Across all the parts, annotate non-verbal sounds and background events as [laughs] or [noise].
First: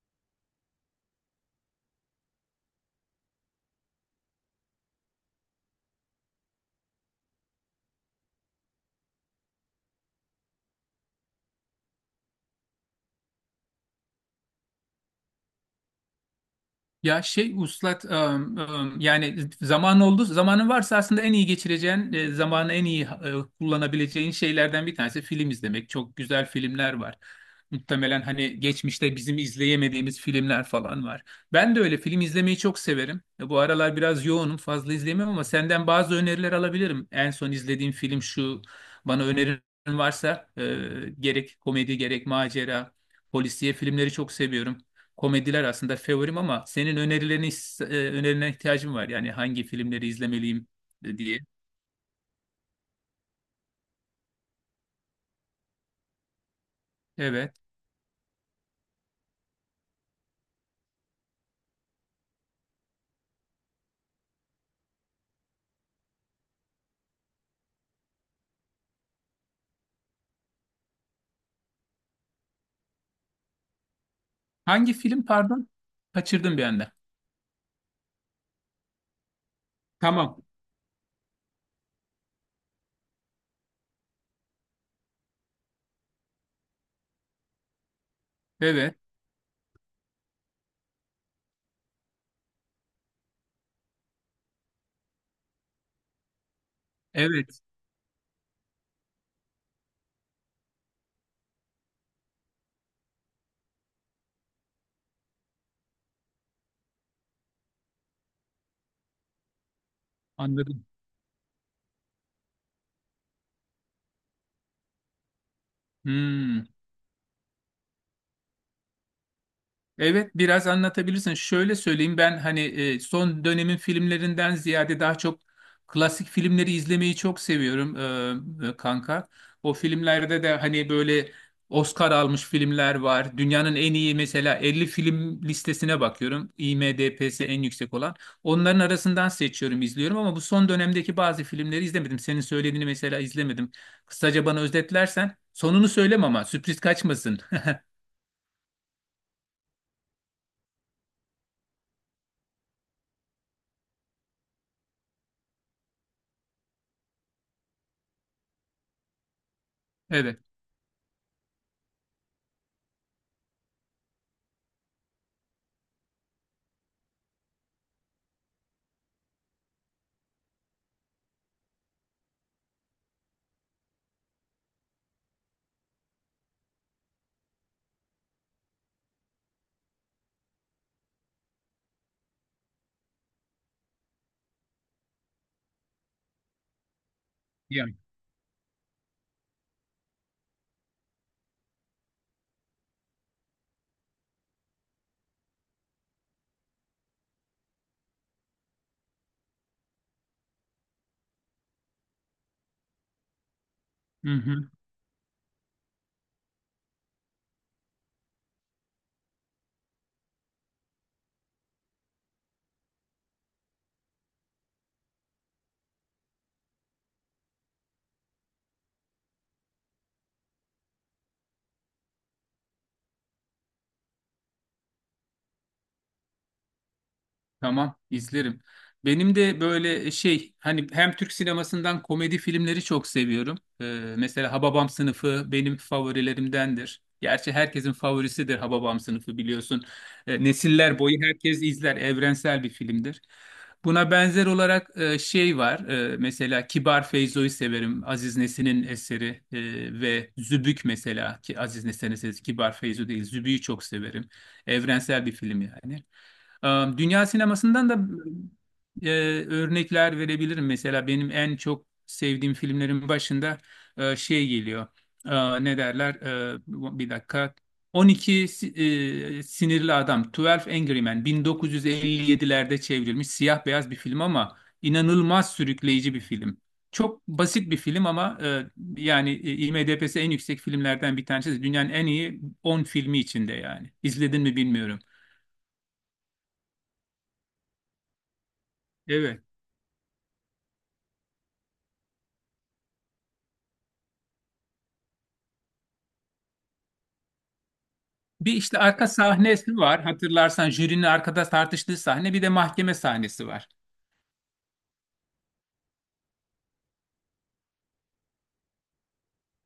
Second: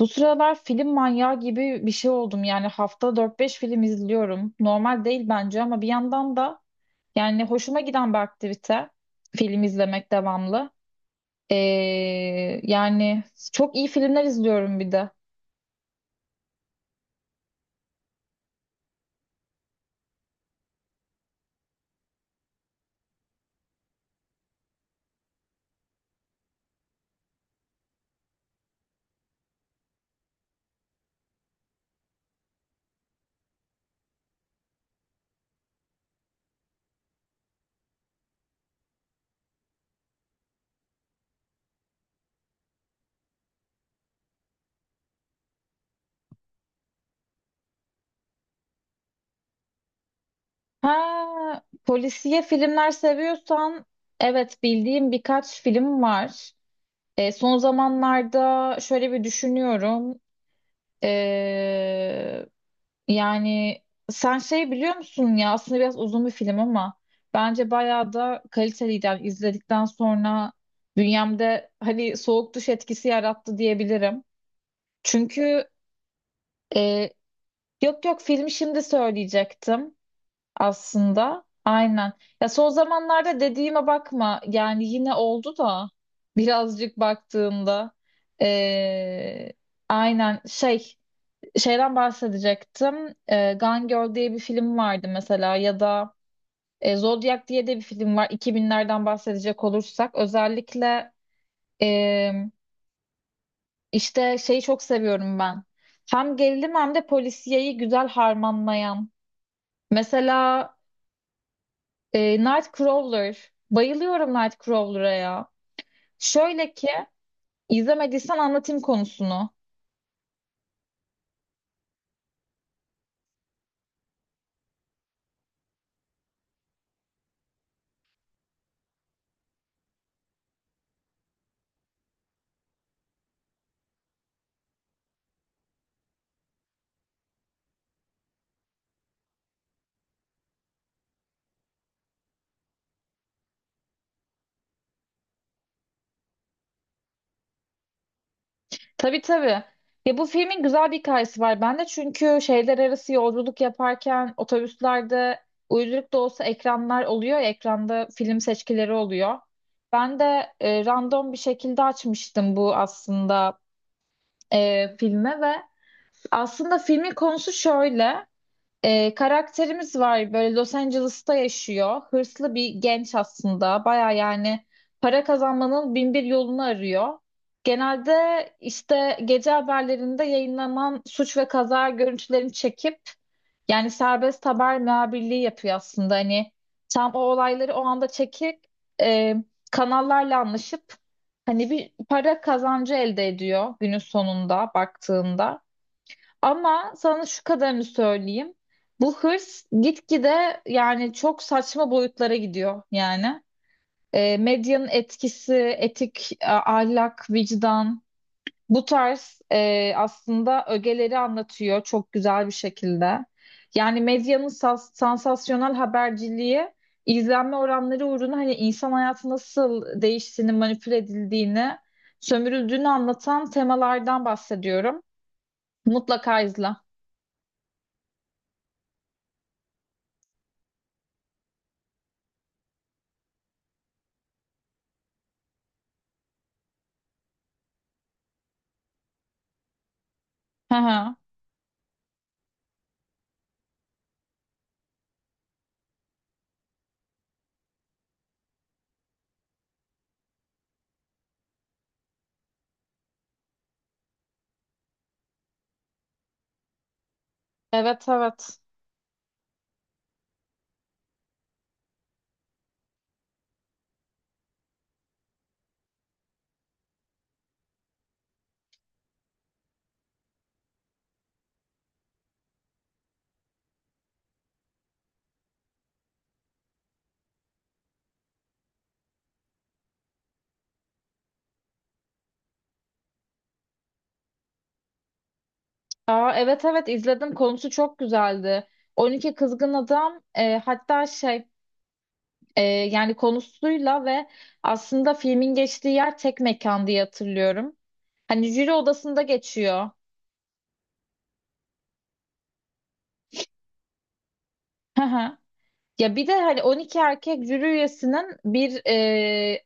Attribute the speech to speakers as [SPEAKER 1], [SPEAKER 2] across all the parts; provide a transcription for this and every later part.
[SPEAKER 1] Bu sıralar film manyağı gibi bir şey oldum. Yani hafta dört beş film izliyorum. Normal değil bence ama bir yandan da yani hoşuma giden bir aktivite film izlemek devamlı. Ee, yani çok iyi filmler izliyorum bir de.
[SPEAKER 2] Ya şey uslat yani zaman oldu, zamanın varsa aslında en iyi geçireceğin zamanı, en iyi kullanabileceğin şeylerden bir tanesi film izlemek. Çok güzel filmler var. Muhtemelen hani geçmişte bizim izleyemediğimiz filmler falan var. Ben de öyle film izlemeyi çok severim. Bu aralar biraz yoğunum, fazla izleyemiyorum ama senden bazı öneriler alabilirim. En son izlediğim film şu, bana önerin varsa gerek komedi gerek macera polisiye filmleri çok seviyorum, komediler aslında favorim ama senin önerilerine ihtiyacım var. Yani hangi filmleri izlemeliyim diye.
[SPEAKER 1] Ha, Polisiye filmler seviyorsan evet bildiğim birkaç film var.
[SPEAKER 2] Evet.
[SPEAKER 1] Son zamanlarda şöyle bir düşünüyorum. Ee, Yani sen şey biliyor musun ya aslında biraz uzun bir film ama bence bayağı da kaliteliydi. Yani izledikten sonra bünyemde hani soğuk duş etkisi yarattı diyebilirim.
[SPEAKER 2] Hangi film
[SPEAKER 1] Çünkü
[SPEAKER 2] pardon? Kaçırdım bir anda.
[SPEAKER 1] e, yok yok filmi şimdi söyleyecektim
[SPEAKER 2] Tamam.
[SPEAKER 1] aslında. Aynen. Ya son zamanlarda dediğime bakma yani yine oldu da birazcık baktığımda.
[SPEAKER 2] Evet.
[SPEAKER 1] E, aynen şey. Şeyden bahsedecektim. E, Gone Girl diye bir film vardı mesela ya da Zodiac
[SPEAKER 2] Evet.
[SPEAKER 1] diye de bir film var. İki binlerden bahsedecek olursak özellikle e, işte şeyi çok seviyorum ben. Hem gerilim hem de polisiyeyi güzel harmanlayan. Mesela
[SPEAKER 2] Anladım.
[SPEAKER 1] Nightcrawler. Bayılıyorum Nightcrawler'a ya.
[SPEAKER 2] Hmm.
[SPEAKER 1] Şöyle ki izlemediysen anlatayım konusunu.
[SPEAKER 2] Evet, biraz anlatabilirsin. Şöyle söyleyeyim, ben hani son dönemin filmlerinden ziyade daha çok klasik filmleri izlemeyi çok seviyorum kanka. O filmlerde de hani böyle Oscar almış filmler var. Dünyanın en iyi, mesela, 50 film listesine bakıyorum, IMDb'si en yüksek olan. Onların arasından seçiyorum, izliyorum ama bu son dönemdeki bazı filmleri izlemedim. Senin söylediğini mesela izlemedim. Kısaca bana özetlersen, sonunu söyleme ama, sürpriz kaçmasın. [laughs]
[SPEAKER 1] Tabii tabii. Ya bu filmin güzel bir hikayesi var bende. Çünkü şehirler arası yolculuk yaparken otobüslerde uyduruk da olsa ekranlar oluyor. Ekranda film seçkileri oluyor. Ben
[SPEAKER 2] Evet.
[SPEAKER 1] de random bir şekilde açmıştım bu aslında filme ve aslında filmin konusu şöyle. Karakterimiz var böyle Los Angeles'ta yaşıyor. Hırslı bir genç aslında. Baya yani para kazanmanın bin bir yolunu arıyor. Genelde işte gece haberlerinde yayınlanan suç ve kaza görüntülerini çekip yani serbest haber muhabirliği yapıyor aslında. Hani tam o olayları o
[SPEAKER 2] Yani.
[SPEAKER 1] anda çekip e, kanallarla anlaşıp hani bir para kazancı elde ediyor günün sonunda baktığında. Ama sana şu kadarını söyleyeyim. Bu hırs gitgide yani çok saçma boyutlara gidiyor yani. Medyanın etkisi, etik, ahlak, vicdan bu tarz aslında ögeleri anlatıyor çok güzel bir şekilde. Yani medyanın sansasyonel haberciliği izlenme oranları uğruna hani insan hayatı nasıl değiştiğini, manipüle edildiğini, sömürüldüğünü anlatan temalardan bahsediyorum. Mutlaka izle.
[SPEAKER 2] Tamam, izlerim. Benim de böyle şey, hani hem Türk sinemasından komedi filmleri çok seviyorum. Mesela Hababam Sınıfı benim favorilerimdendir. Gerçi herkesin favorisidir Hababam Sınıfı, biliyorsun.
[SPEAKER 1] Hı
[SPEAKER 2] Nesiller
[SPEAKER 1] hı.
[SPEAKER 2] boyu herkes izler. Evrensel bir filmdir. Buna benzer olarak şey var. Mesela Kibar Feyzo'yu severim. Aziz Nesin'in eseri ve Zübük, mesela ki Aziz Nesin'in eseri Kibar Feyzo değil. Zübük'ü çok severim. Evrensel bir film yani. Dünya sinemasından da
[SPEAKER 1] Evet evet.
[SPEAKER 2] e, örnekler verebilirim. Mesela benim en çok sevdiğim filmlerin başında şey geliyor. Ne derler? Bir dakika. 12 Sinirli Adam, 12 Angry Men, 1957'lerde çevrilmiş siyah beyaz bir film ama inanılmaz sürükleyici bir film. Çok basit bir film ama yani IMDb'si en yüksek filmlerden bir tanesi. Dünyanın en iyi 10 filmi içinde yani. İzledin mi bilmiyorum.
[SPEAKER 1] Aa, evet evet izledim. Konusu çok güzeldi. 12
[SPEAKER 2] Evet.
[SPEAKER 1] Kızgın Adam, hatta şey, yani konusuyla ve aslında filmin geçtiği yer tek mekan diye hatırlıyorum. Hani
[SPEAKER 2] Bir
[SPEAKER 1] jüri
[SPEAKER 2] işte arka
[SPEAKER 1] odasında
[SPEAKER 2] sahnesi
[SPEAKER 1] geçiyor.
[SPEAKER 2] var. Hatırlarsan, jürinin arkada tartıştığı sahne. Bir de mahkeme sahnesi var.
[SPEAKER 1] Hı hı. Ya bir de hani 12 erkek jüri üyesinin bir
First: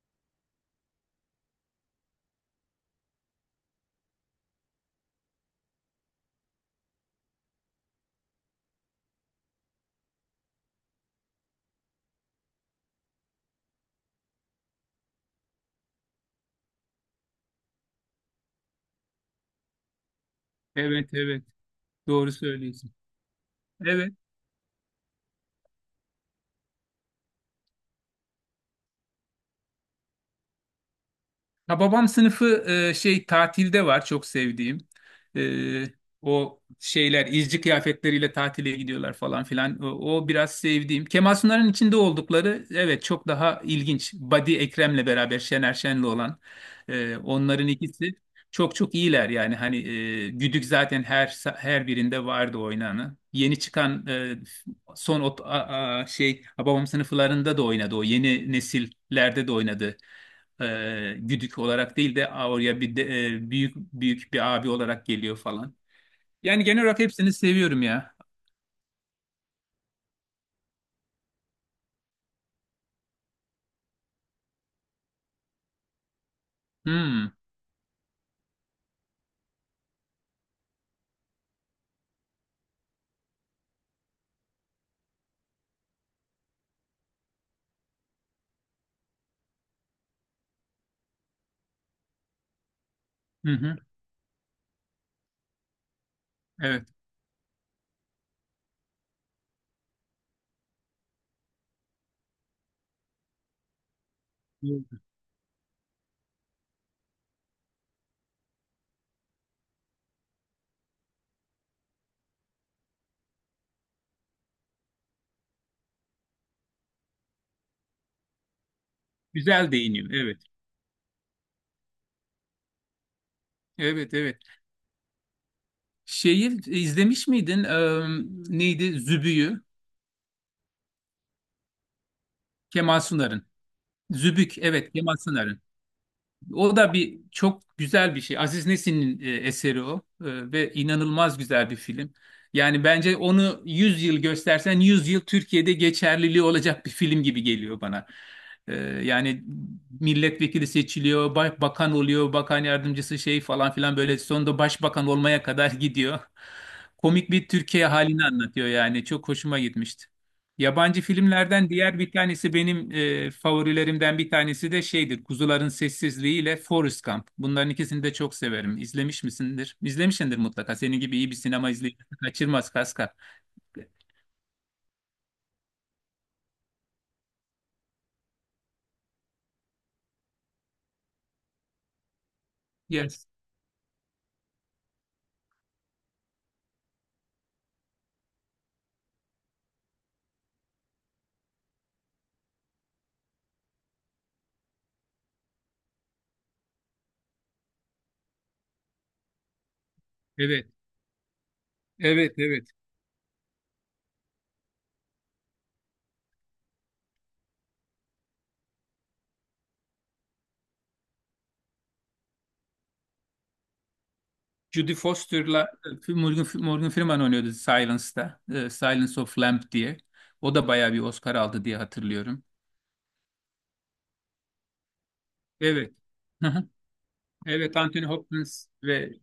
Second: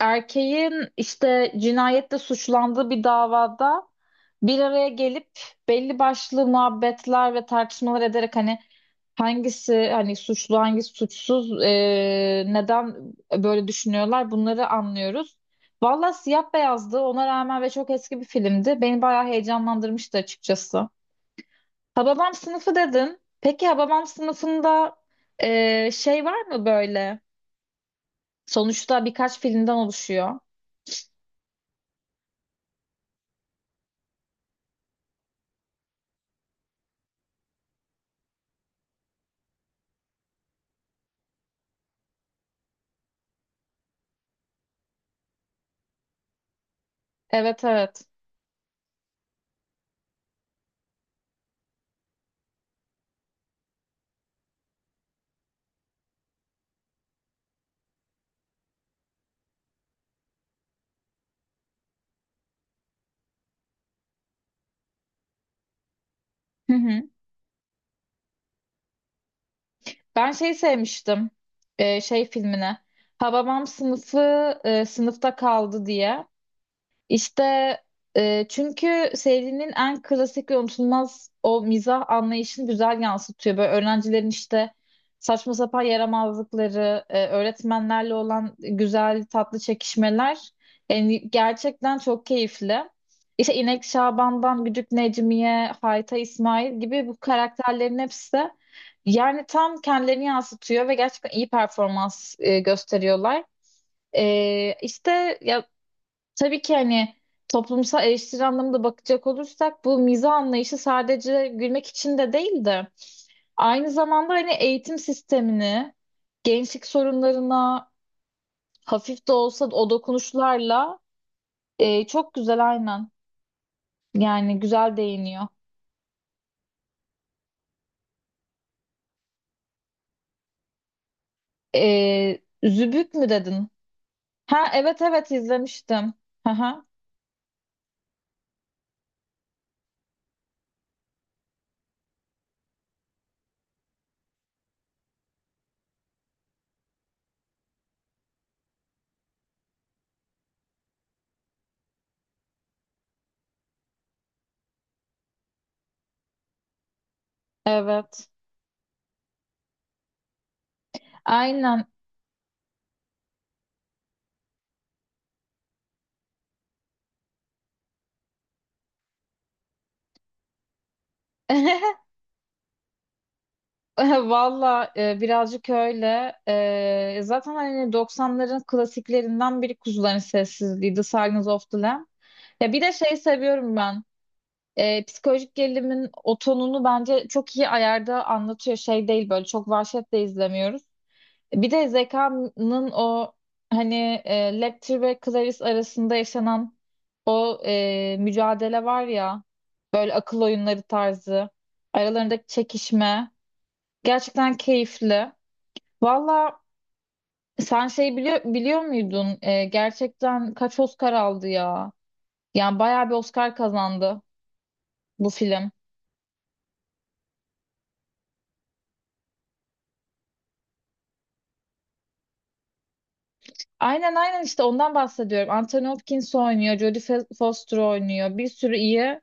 [SPEAKER 1] erkeğin işte cinayette suçlandığı bir davada bir araya gelip belli başlı muhabbetler ve tartışmalar ederek hani hangisi hani suçlu, hangisi suçsuz, neden böyle düşünüyorlar bunları anlıyoruz. Valla siyah beyazdı ona rağmen ve çok eski bir filmdi. Beni bayağı heyecanlandırmıştı açıkçası.
[SPEAKER 2] Evet, evet. Doğru
[SPEAKER 1] Hababam sınıfı
[SPEAKER 2] söylüyorsun.
[SPEAKER 1] dedin. Peki Hababam
[SPEAKER 2] Evet.
[SPEAKER 1] sınıfında şey var mı böyle? Sonuçta birkaç filmden oluşuyor.
[SPEAKER 2] Ha, babam sınıfı şey tatilde var, çok sevdiğim. E, O şeyler izci kıyafetleriyle tatile gidiyorlar falan filan. O biraz sevdiğim. Kemal Sunal'ın içinde oldukları, evet, çok daha ilginç. Badi Ekrem'le beraber Şener Şen'le olan
[SPEAKER 1] Evet
[SPEAKER 2] onların
[SPEAKER 1] evet.
[SPEAKER 2] ikisi çok çok iyiler, yani hani Güdük zaten her birinde vardı oynanı. Yeni çıkan e, son ot, a- a- şey Hababam sınıflarında da oynadı, o yeni nesillerde de oynadı güdük olarak değil de, "Aa, oraya bir de, büyük büyük bir abi olarak geliyor falan. Yani
[SPEAKER 1] Hı
[SPEAKER 2] genel olarak
[SPEAKER 1] hı.
[SPEAKER 2] hepsini seviyorum ya.
[SPEAKER 1] Ben şeyi sevmiştim. Şey filmine. Hababam sınıfı sınıfta kaldı diye.
[SPEAKER 2] Hmm.
[SPEAKER 1] İşte çünkü serinin en klasik ve unutulmaz o mizah anlayışını güzel yansıtıyor. Böyle öğrencilerin işte saçma sapan yaramazlıkları, öğretmenlerle olan güzel tatlı çekişmeler yani gerçekten çok keyifli.
[SPEAKER 2] Hı
[SPEAKER 1] İşte
[SPEAKER 2] hı.
[SPEAKER 1] İnek Şaban'dan Güdük Necmiye, Hayta İsmail
[SPEAKER 2] Evet.
[SPEAKER 1] gibi bu karakterlerin hepsi yani tam kendilerini yansıtıyor ve gerçekten iyi performans gösteriyorlar. İşte ya tabii ki hani toplumsal eleştiri anlamında bakacak olursak bu mizah anlayışı sadece gülmek için de değil de aynı zamanda hani eğitim sistemini, gençlik sorunlarına hafif de olsa
[SPEAKER 2] Güzel
[SPEAKER 1] o
[SPEAKER 2] değiniyor. Evet.
[SPEAKER 1] dokunuşlarla çok güzel, aynen,
[SPEAKER 2] Evet, evet.
[SPEAKER 1] yani güzel değiniyor.
[SPEAKER 2] Şeyi izlemiş miydin? Neydi? Zübüyü.
[SPEAKER 1] E,
[SPEAKER 2] Kemal
[SPEAKER 1] Zübük mü
[SPEAKER 2] Sunar'ın.
[SPEAKER 1] dedin?
[SPEAKER 2] Zübük.
[SPEAKER 1] Ha
[SPEAKER 2] Evet,
[SPEAKER 1] evet
[SPEAKER 2] Kemal
[SPEAKER 1] evet
[SPEAKER 2] Sunar'ın.
[SPEAKER 1] izlemiştim. Hı
[SPEAKER 2] O
[SPEAKER 1] hı,
[SPEAKER 2] da bir çok güzel bir şey. Aziz Nesin'in eseri o. Ve inanılmaz güzel bir film. Yani bence onu 100 yıl göstersen 100 yıl Türkiye'de geçerliliği olacak bir film gibi geliyor bana. E, Yani milletvekili seçiliyor, bakan oluyor, bakan yardımcısı şey falan filan, böyle sonunda başbakan olmaya kadar [laughs] gidiyor. Komik bir Türkiye halini
[SPEAKER 1] evet
[SPEAKER 2] anlatıyor yani. Çok hoşuma gitmişti. Yabancı filmlerden
[SPEAKER 1] aynen.
[SPEAKER 2] diğer bir tanesi, benim favorilerimden bir tanesi de şeydir: Kuzuların Sessizliği ile Forrest Gump. Bunların ikisini de çok severim. İzlemiş misindir? İzlemişsindir mutlaka. Senin gibi iyi bir sinema
[SPEAKER 1] [laughs]
[SPEAKER 2] izleyicisi kaçırmaz, Kaskar.
[SPEAKER 1] [laughs] Valla birazcık öyle. Zaten hani doksanların klasiklerinden biri Kuzuların Sessizliği, The Silence of the Lamb. Ya bir de şey
[SPEAKER 2] Yes.
[SPEAKER 1] seviyorum ben. Psikolojik gerilimin o tonunu bence çok iyi ayarda anlatıyor. Şey değil, böyle çok vahşetle izlemiyoruz. Bir de Zeka'nın o hani Lecter ve Clarice arasında yaşanan o mücadele var ya, böyle akıl
[SPEAKER 2] Evet.
[SPEAKER 1] oyunları tarzı
[SPEAKER 2] Evet,
[SPEAKER 1] aralarındaki
[SPEAKER 2] evet.
[SPEAKER 1] çekişme gerçekten keyifli. Valla sen şey biliyor muydun? Gerçekten kaç Oscar aldı ya? Yani bayağı bir Oscar kazandı
[SPEAKER 2] Judy
[SPEAKER 1] bu
[SPEAKER 2] Foster'la
[SPEAKER 1] film.
[SPEAKER 2] Morgan Freeman oynuyordu Silence'da. Silence of Lamb diye. O da bayağı bir Oscar aldı diye hatırlıyorum.
[SPEAKER 1] Aynen aynen işte ondan bahsediyorum. Anthony
[SPEAKER 2] Evet.
[SPEAKER 1] Hopkins
[SPEAKER 2] Hı hı.
[SPEAKER 1] oynuyor,
[SPEAKER 2] Evet,
[SPEAKER 1] Foster
[SPEAKER 2] Anthony
[SPEAKER 1] oynuyor. Bir
[SPEAKER 2] Hopkins
[SPEAKER 1] sürü
[SPEAKER 2] ve
[SPEAKER 1] iyi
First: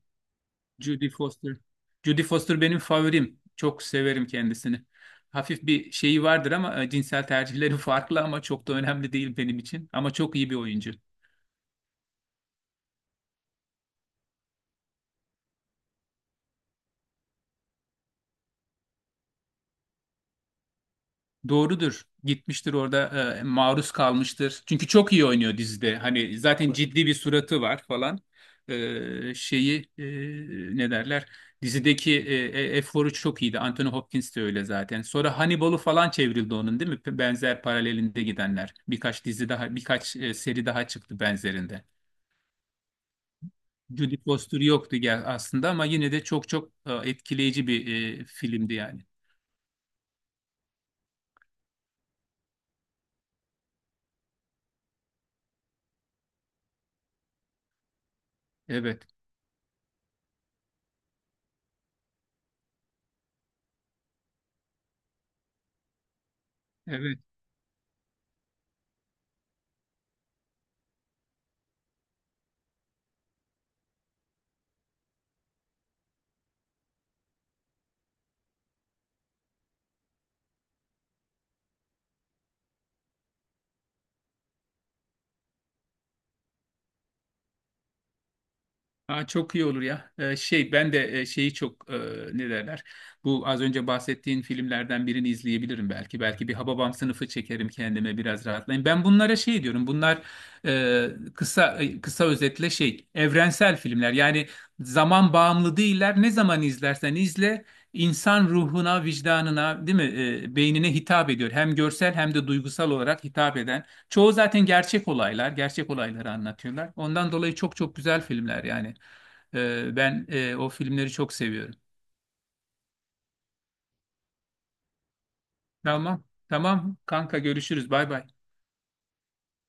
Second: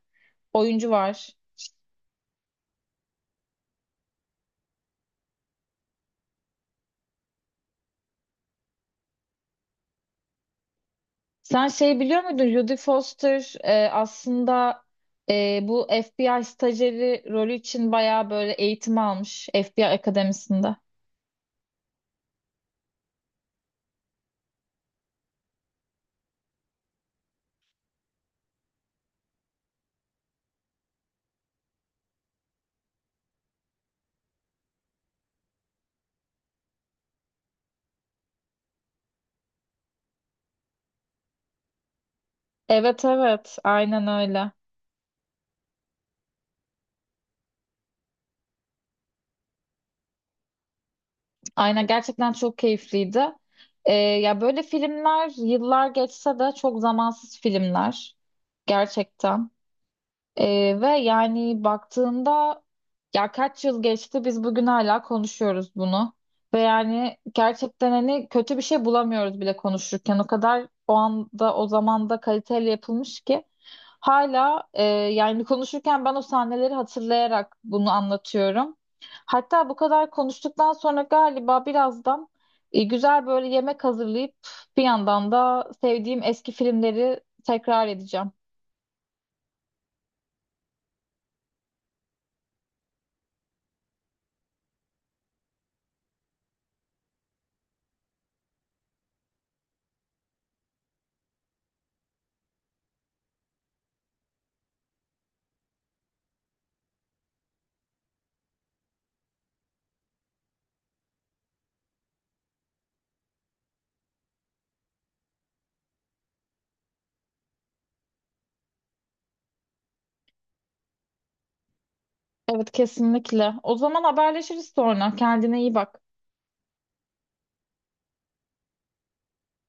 [SPEAKER 1] oyuncu
[SPEAKER 2] Judy
[SPEAKER 1] var.
[SPEAKER 2] Foster. Judy Foster benim favorim. Çok severim kendisini. Hafif bir şeyi vardır ama cinsel tercihleri [laughs] farklı ama çok da önemli değil benim için. Ama çok iyi bir oyuncu.
[SPEAKER 1] Sen şey biliyor muydun? Jodie Foster aslında bu FBI stajyeri rolü için bayağı böyle eğitim almış FBI akademisinde.
[SPEAKER 2] Doğrudur. Gitmiştir orada, maruz kalmıştır. Çünkü çok iyi oynuyor dizide. Hani zaten ciddi bir suratı var falan. Şeyi ne derler? Dizideki eforu çok iyiydi. Anthony Hopkins de öyle zaten. Sonra Hannibal'u falan çevrildi onun, değil mi? Benzer paralelinde gidenler. Birkaç dizi daha, birkaç seri daha çıktı benzerinde.
[SPEAKER 1] Evet evet aynen
[SPEAKER 2] Jodie
[SPEAKER 1] öyle.
[SPEAKER 2] Foster yoktu gel aslında ama yine de çok çok etkileyici bir filmdi yani.
[SPEAKER 1] Aynen gerçekten çok keyifliydi. Ya böyle filmler yıllar geçse de çok zamansız filmler
[SPEAKER 2] Evet.
[SPEAKER 1] gerçekten. Ve yani baktığında ya kaç yıl geçti biz bugün hala konuşuyoruz bunu. Ve yani
[SPEAKER 2] Evet.
[SPEAKER 1] gerçekten hani kötü bir şey bulamıyoruz bile konuşurken. O kadar o anda o zamanda kaliteli yapılmış ki. Hala yani konuşurken ben o sahneleri hatırlayarak bunu anlatıyorum. Hatta bu kadar konuştuktan sonra galiba birazdan güzel böyle yemek hazırlayıp bir yandan da sevdiğim eski filmleri tekrar edeceğim.
[SPEAKER 2] Ha, çok iyi olur ya. Şey ben de şeyi çok ne derler? Bu az önce bahsettiğin filmlerden birini izleyebilirim belki. Belki bir Hababam sınıfı çekerim kendime, biraz rahatlayayım. Ben bunlara şey diyorum. Bunlar e, kısa özetle şey evrensel filmler. Yani zaman bağımlı değiller. Ne zaman izlersen izle, insan ruhuna, vicdanına, değil mi? Beynine hitap ediyor, hem görsel hem de duygusal olarak hitap eden. Çoğu zaten gerçek olaylar, gerçek olayları anlatıyorlar. Ondan dolayı çok çok güzel filmler yani. Ben o filmleri çok seviyorum.
[SPEAKER 1] Evet kesinlikle. O zaman haberleşiriz sonra. Kendine iyi bak.
[SPEAKER 2] Tamam, tamam kanka görüşürüz. Bay bay.